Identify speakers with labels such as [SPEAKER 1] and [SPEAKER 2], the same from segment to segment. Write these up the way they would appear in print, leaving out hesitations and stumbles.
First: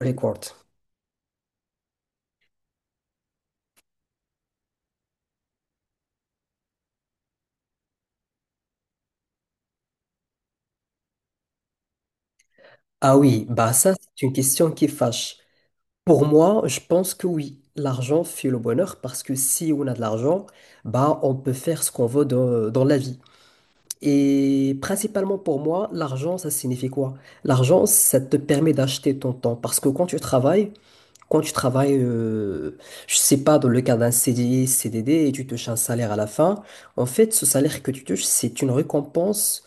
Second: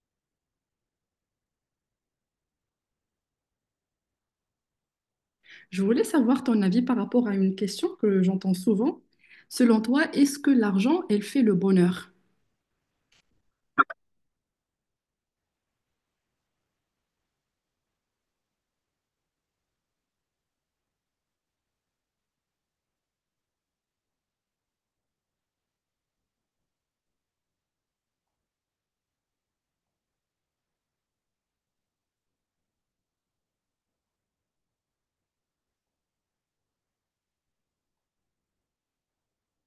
[SPEAKER 1] Record.
[SPEAKER 2] Je voulais savoir ton avis par rapport à une question que j'entends souvent. Selon toi, est-ce que l'argent, elle fait le bonheur?
[SPEAKER 1] Ah oui, bah ça, c'est une question qui fâche. Pour moi, je pense que oui, l'argent fait le bonheur parce que si on a de l'argent, bah on peut faire ce qu'on veut dans la vie. Et principalement pour moi, l'argent, ça signifie quoi? L'argent, ça te permet d'acheter ton temps parce que quand tu travailles, je sais pas, dans le cadre d'un CDI, CDD, et tu touches un salaire à la fin, en fait, ce salaire que tu touches, c'est une récompense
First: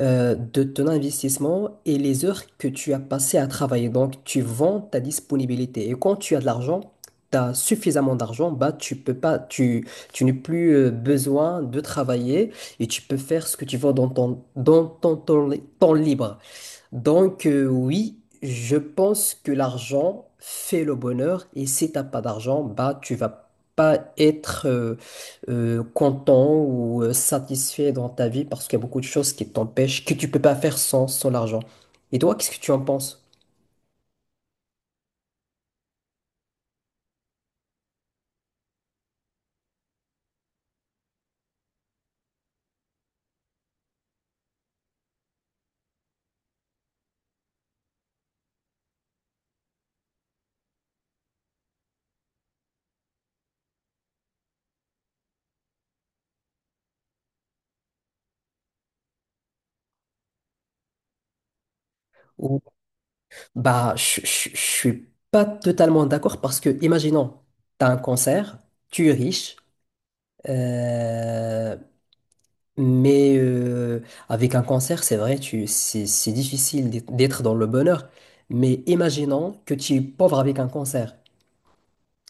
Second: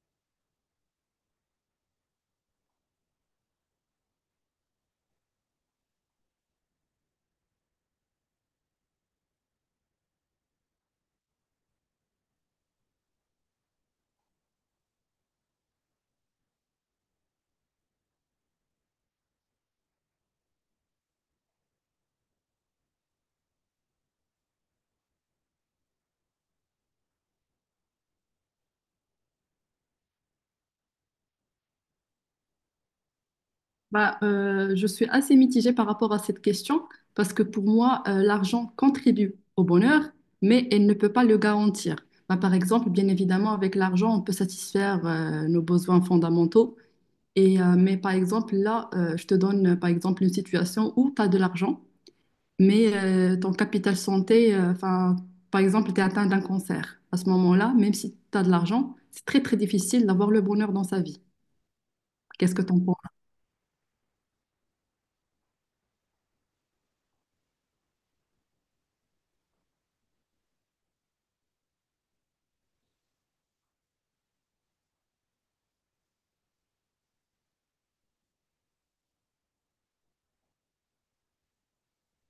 [SPEAKER 1] de ton investissement et les heures que tu as passées à travailler. Donc, tu vends ta disponibilité. Et quand tu as de l'argent, tu as suffisamment d'argent, bah, tu peux pas, tu n'as plus besoin de travailler et tu peux faire ce que tu veux dans ton temps, temps libre. Donc, oui, je pense que l'argent fait le bonheur et si t'as pas d'argent, bah, tu vas pas être content ou satisfait dans ta vie parce qu'il y a beaucoup de choses qui t'empêchent, que tu peux pas faire sans l'argent. Et toi, qu'est-ce que tu en penses?
[SPEAKER 2] Bah, je suis assez mitigée par rapport à cette question parce que pour moi, l'argent contribue au bonheur, mais elle ne peut pas le garantir. Bah, par exemple, bien évidemment, avec l'argent, on peut satisfaire nos besoins fondamentaux. Et, mais par exemple, là, je te donne par exemple une situation où tu as de l'argent. Mais ton capital santé, enfin, par exemple, tu es atteint d'un cancer. À ce moment-là, même si tu as de l'argent, c'est très très difficile d'avoir le bonheur dans sa vie. Qu'est-ce
[SPEAKER 1] Ou,
[SPEAKER 2] que tu en penses?
[SPEAKER 1] bah, je suis pas totalement d'accord parce que, imaginons, t'as un cancer, tu es riche, euh, mais avec un cancer, c'est vrai, c'est difficile d'être dans le bonheur. Mais imaginons que tu es pauvre avec un cancer.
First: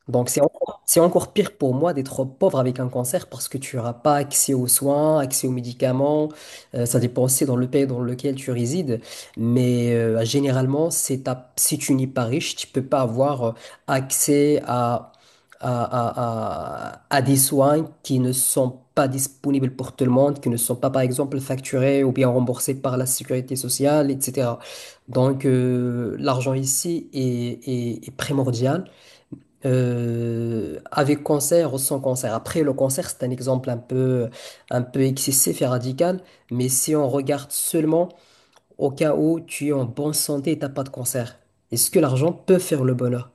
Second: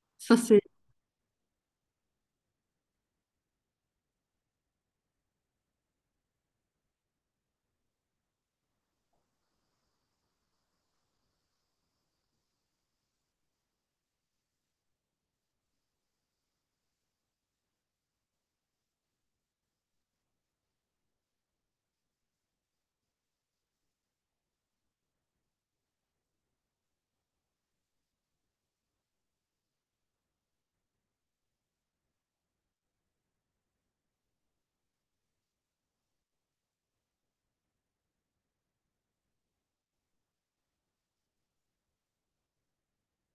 [SPEAKER 1] Donc
[SPEAKER 2] Ça, c'est.
[SPEAKER 1] c'est encore pire pour moi d'être pauvre avec un cancer parce que tu n'auras pas accès aux soins, accès aux médicaments. Ça dépend aussi dans le pays dans lequel tu résides. Mais généralement, si tu n'es pas riche, tu peux pas avoir accès à des soins qui ne sont pas disponibles pour tout le monde, qui ne sont pas, par exemple, facturés ou bien remboursés par la sécurité sociale, etc. Donc l'argent ici est primordial avec cancer ou sans cancer. Après, le cancer, c'est un exemple un peu excessif et radical, mais si on regarde seulement au cas où tu es en bonne santé et t'as pas de cancer, est-ce que l'argent peut faire le bonheur?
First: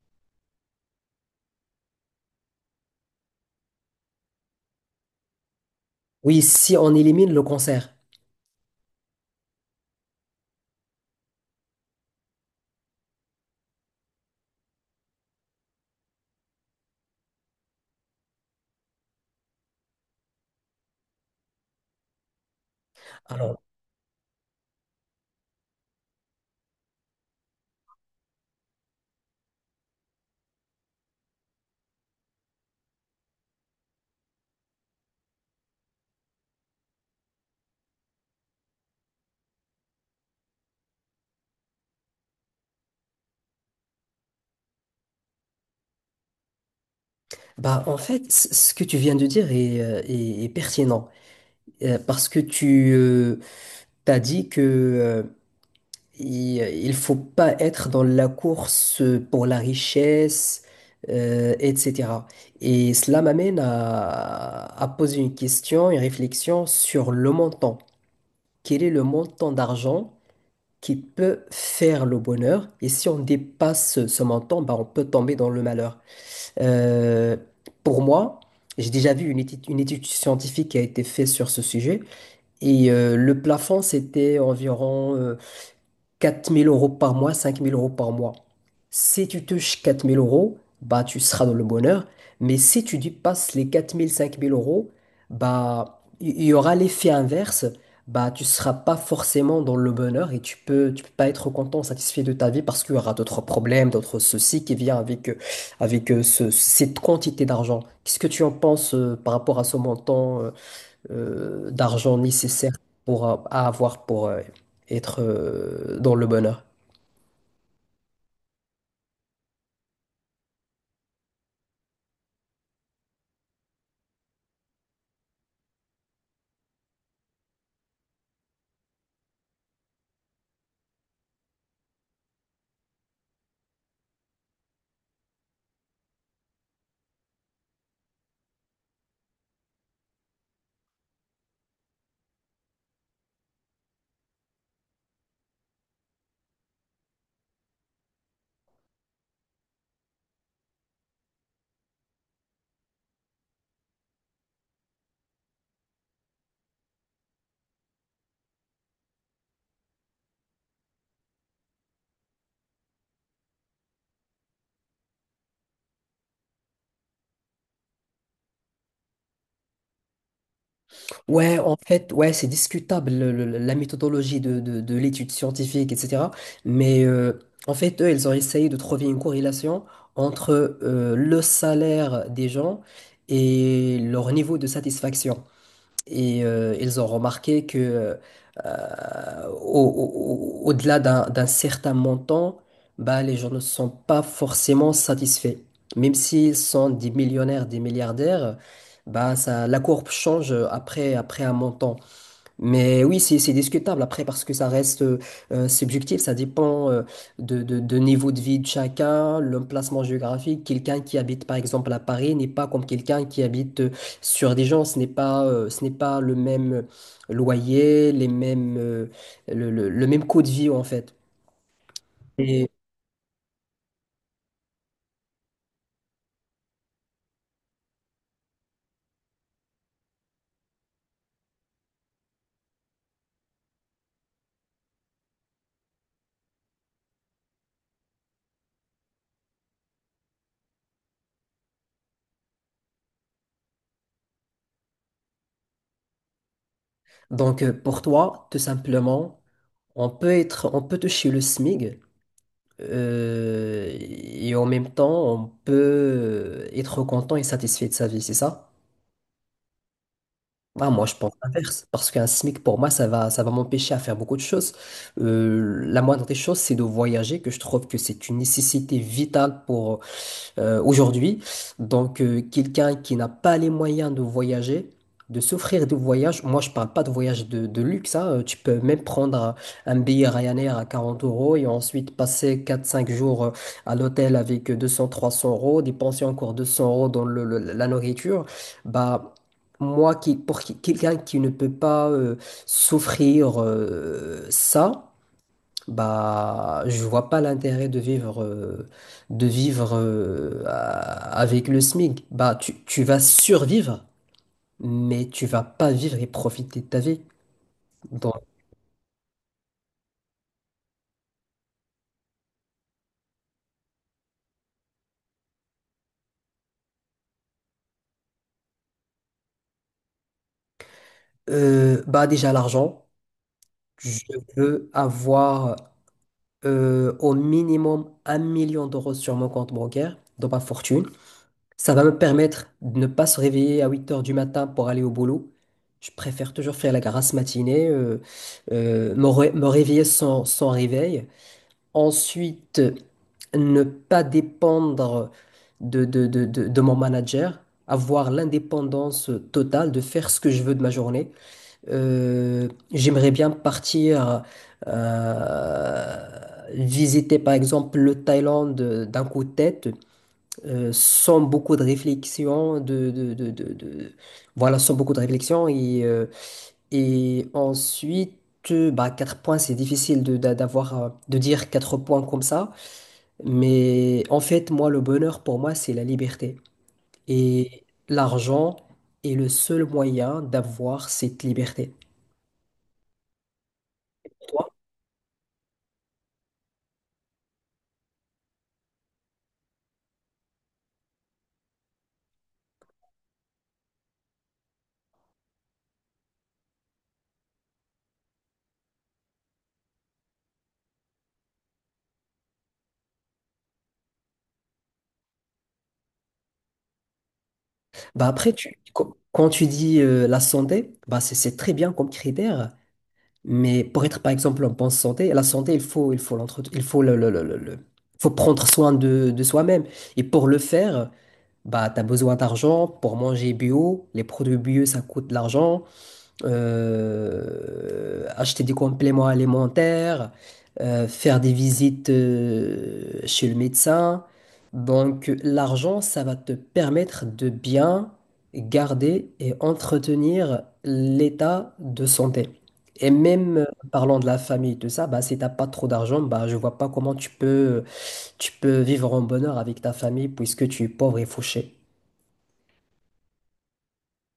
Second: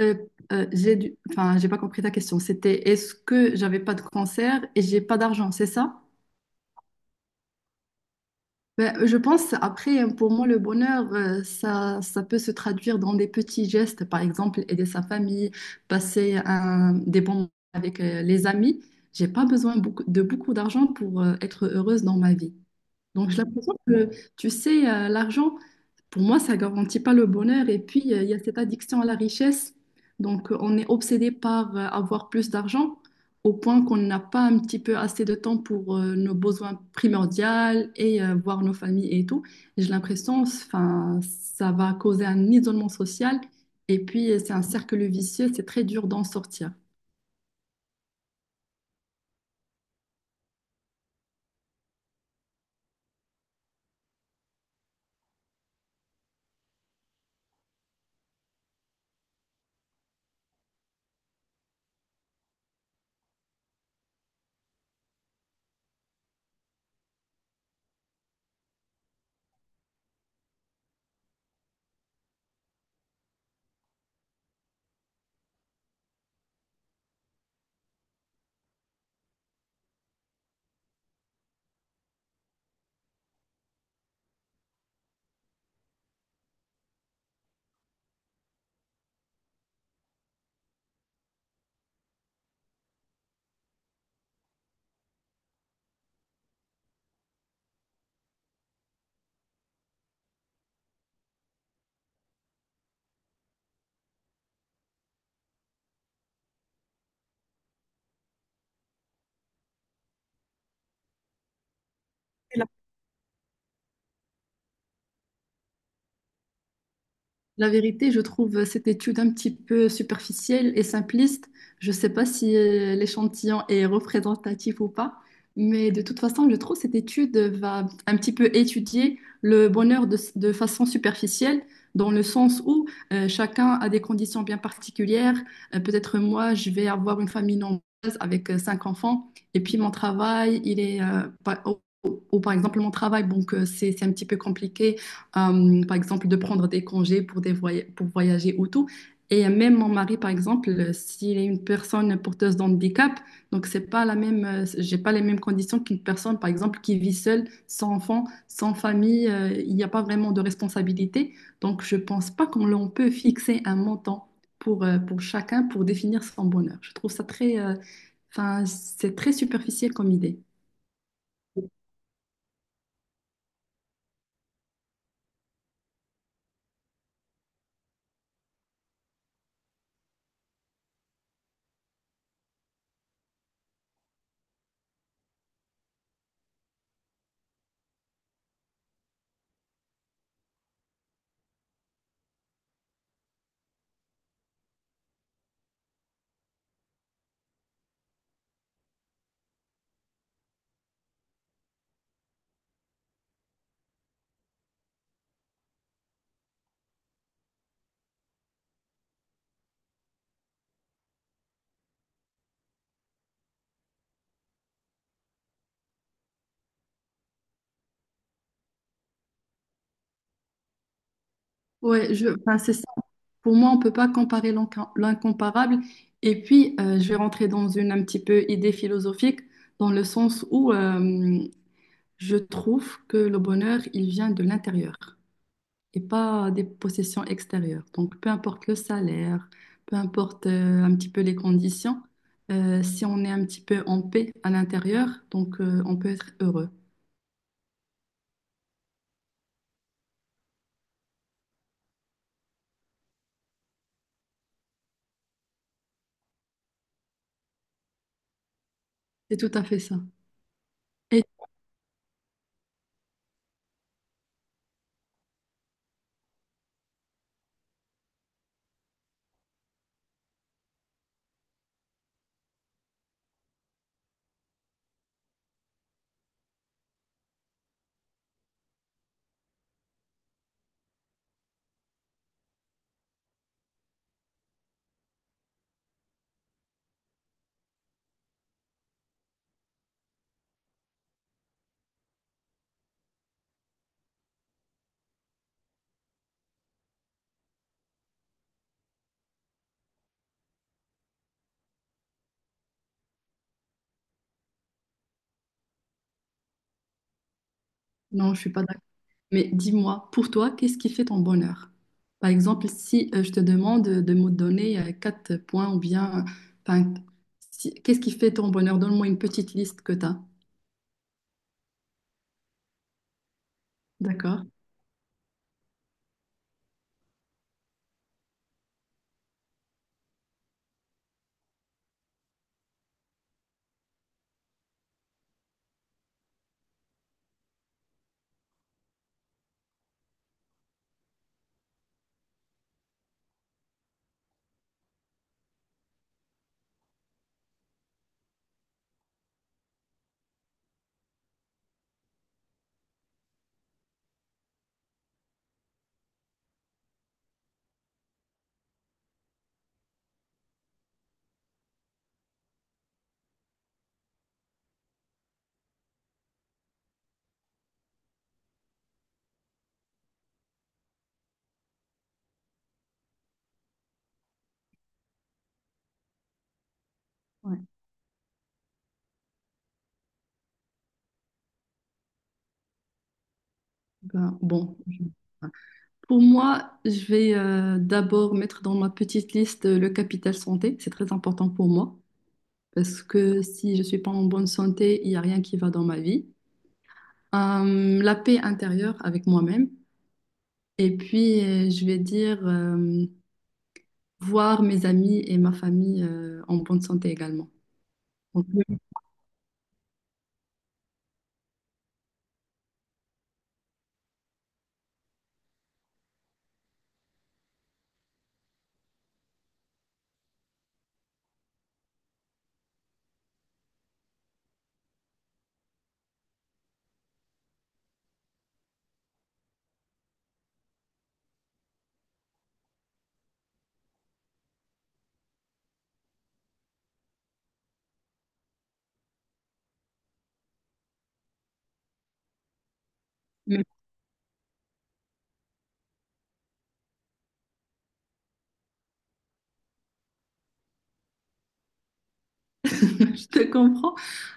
[SPEAKER 2] euh, Enfin, j'ai pas compris ta question. C'était est-ce que j'avais pas de cancer et j'ai pas d'argent, c'est ça?
[SPEAKER 1] Oui, si on élimine le cancer.
[SPEAKER 2] Ben, je pense, après, pour moi, le bonheur, ça, ça peut se traduire dans des petits gestes, par exemple, aider sa famille, passer des bons moments avec les amis. J'ai pas besoin de beaucoup d'argent pour être heureuse dans ma vie. Donc, j'ai
[SPEAKER 1] Alors,
[SPEAKER 2] l'impression que, tu sais, l'argent, pour moi, ça garantit pas le bonheur. Et puis, il y a cette addiction à la richesse. Donc, on est obsédé par avoir plus d'argent au point qu'on n'a pas un petit peu assez de temps pour nos besoins primordiaux et voir nos familles et tout. J'ai l'impression, enfin, ça va causer un isolement social. Et puis, c'est un cercle vicieux. C'est très dur d'en sortir.
[SPEAKER 1] bah, en fait, ce que tu viens de dire est pertinent, parce que tu as dit que il faut pas être dans la course pour la richesse, etc. Et cela m'amène à poser une question, une réflexion sur le montant. Quel est le montant d'argent qui peut faire le bonheur? Et si on dépasse ce montant, bah, on peut tomber dans le malheur. Euh, pour moi, j'ai déjà vu une étude scientifique qui a été faite sur ce sujet. Et le plafond, c'était environ 4 000 euros par mois, 5 000 euros par mois. Si tu touches 4 000 euros, bah, tu seras dans le bonheur. Mais si tu dépasses les 4 000 5 000 euros, bah, il y aura l'effet inverse. Bah, tu seras pas forcément dans le bonheur et tu peux pas être content, satisfait de ta vie parce qu'il y aura d'autres problèmes, d'autres soucis qui viennent avec cette quantité d'argent. Qu'est-ce que tu en penses par rapport à ce montant, d'argent nécessaire pour à avoir pour être dans le bonheur.
[SPEAKER 2] La vérité, je trouve cette étude un petit peu superficielle et simpliste. Je ne sais pas si l'échantillon est représentatif ou pas, mais de toute façon, je trouve que cette étude va un petit peu étudier le bonheur de façon superficielle, dans le sens où chacun a des conditions bien particulières. Peut-être moi, je vais avoir une famille nombreuse avec cinq enfants, et puis mon travail, il est, ou par exemple mon travail, donc c'est un petit peu compliqué par exemple, de prendre des congés pour, pour voyager ou tout. Et même mon mari, par exemple, s'il est une personne porteuse d'handicap, donc c'est pas la même, j'ai pas les mêmes conditions qu'une personne, par exemple, qui vit seule, sans enfant, sans famille, il n'y a pas vraiment de responsabilité. Donc je pense pas qu'on l'on peut fixer un montant pour chacun pour définir son bonheur. Je trouve ça très, enfin, c'est très superficiel comme idée.
[SPEAKER 1] Ouais, en fait, ouais, c'est discutable la méthodologie de l'étude scientifique, etc. Mais en fait, eux, ils ont essayé de trouver une corrélation entre le salaire des gens et leur niveau de satisfaction. Et ils ont remarqué que au delà d'un certain montant, bah, les gens ne sont pas forcément satisfaits. Même s'ils sont des millionnaires, des milliardaires, bah, ça, la courbe change après un montant. Mais oui, c'est discutable après parce que ça reste subjectif, ça dépend de niveau de vie de chacun, l'emplacement géographique. Quelqu'un qui habite par exemple à Paris n'est pas comme quelqu'un qui habite sur des gens, ce n'est pas le même loyer, les mêmes, le même coût de vie en fait.
[SPEAKER 2] Ouais, enfin,
[SPEAKER 1] Et
[SPEAKER 2] c'est. Pour moi, on ne peut pas comparer l'incomparable. Et puis, je vais rentrer dans une un petit peu idée philosophique, dans le sens où je trouve que le bonheur, il vient de l'intérieur et pas des possessions extérieures. Donc, peu importe le salaire, peu importe un petit peu les conditions, si on est un petit peu en paix à l'intérieur, donc on peut être heureux.
[SPEAKER 1] donc pour toi, tout simplement, on peut être, on peut toucher le SMIG et en même temps, on peut être content et satisfait de sa vie, c'est ça?
[SPEAKER 2] C'est tout à fait ça.
[SPEAKER 1] Ah, moi, je
[SPEAKER 2] Et
[SPEAKER 1] pense l'inverse, parce qu'un SMIC, pour moi, ça va m'empêcher à faire beaucoup de choses. La moindre des choses, c'est de voyager, que je trouve que c'est une nécessité vitale pour, aujourd'hui. Donc, quelqu'un qui n'a pas les moyens de voyager, de s'offrir des voyages, moi je parle pas de voyage de luxe, hein, tu peux même un billet Ryanair à 40 euros et ensuite passer quatre cinq jours à l'hôtel avec 200-300 euros, dépenser encore 200 euros dans la nourriture. Bah, moi, qui, pour qui- quelqu'un qui ne peut pas s'offrir ça, bah, je vois pas l'intérêt de vivre, avec le SMIC. Bah, tu vas survivre, mais tu vas pas vivre et profiter de ta vie.
[SPEAKER 2] non,
[SPEAKER 1] Donc,
[SPEAKER 2] je suis pas d'accord. Mais dis-moi, pour toi, qu'est-ce qui fait ton bonheur? Par exemple, si je te demande de me donner quatre points ou bien, enfin, qu'est-ce qui fait ton bonheur? Donne-moi une petite liste que tu as.
[SPEAKER 1] bah déjà l'argent, je
[SPEAKER 2] D'accord?
[SPEAKER 1] veux avoir au minimum 1 million d'euros sur mon compte bancaire, dans ma fortune. Ça va me permettre de ne pas se réveiller à 8 heures du matin pour aller au boulot. Je préfère toujours faire la grasse matinée. Me réveiller sans réveil. Ensuite, ne pas dépendre de mon manager, avoir l'indépendance totale de faire ce que je veux de ma journée. J'aimerais bien partir euh, visiter par exemple le Thaïlande d'un coup de tête, sans beaucoup de réflexion, voilà, sans beaucoup de réflexion. Et, ensuite, bah, 4 points, c'est difficile de dire quatre points comme ça. Mais en fait, moi, le bonheur pour moi, c'est la liberté.
[SPEAKER 2] Ouais.
[SPEAKER 1] Et l'argent est le seul moyen d'avoir cette liberté.
[SPEAKER 2] Ben,
[SPEAKER 1] Toi,
[SPEAKER 2] bon. Pour moi, je vais d'abord mettre dans ma petite liste le capital santé. C'est très important pour moi parce que si je suis pas en bonne santé, il n'y a rien qui va dans ma vie. La paix intérieure avec moi-même. Et puis, je vais dire voir mes amis et ma famille en bonne santé également.
[SPEAKER 1] bah
[SPEAKER 2] Donc,
[SPEAKER 1] après, tu, qu- quand tu dis la santé, bah c'est très bien comme critère. Mais pour être, par exemple, en bonne santé, la santé, il faut l'entretenir, il faut le- faut prendre soin de soi-même. Et pour le faire, bah, tu as besoin d'argent pour manger bio. Les produits bio, ça coûte de l'argent. Acheter des compléments alimentaires, faire des visites chez le médecin. Donc l'argent, ça va te permettre de bien garder et entretenir l'état de santé. Et même
[SPEAKER 2] je
[SPEAKER 1] parlant de la famille, tout ça, bah, si t'as pas trop d'argent, bah, je vois pas comment tu peux vivre en bonheur avec ta famille puisque tu es pauvre et fauché.
[SPEAKER 2] je te comprends.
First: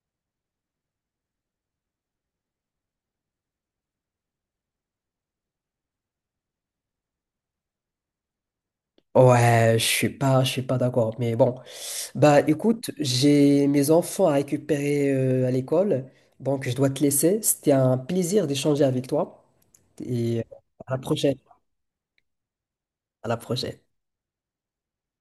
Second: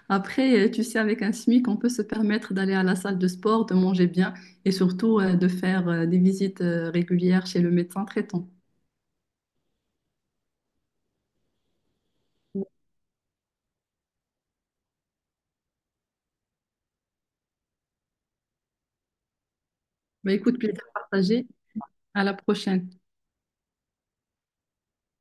[SPEAKER 2] Après, tu sais, avec un SMIC, on peut se permettre d'aller à la salle de sport, de manger bien et surtout de faire des visites régulières chez le médecin traitant.
[SPEAKER 1] Ouais, je suis pas d'accord. Mais bon, bah écoute, j'ai mes enfants à récupérer à l'école, donc je dois te laisser. C'était un plaisir d'échanger avec toi
[SPEAKER 2] Bah,
[SPEAKER 1] et
[SPEAKER 2] écoute, plaisir
[SPEAKER 1] à la prochaine.
[SPEAKER 2] partagé. À la prochaine.
[SPEAKER 1] À la prochaine.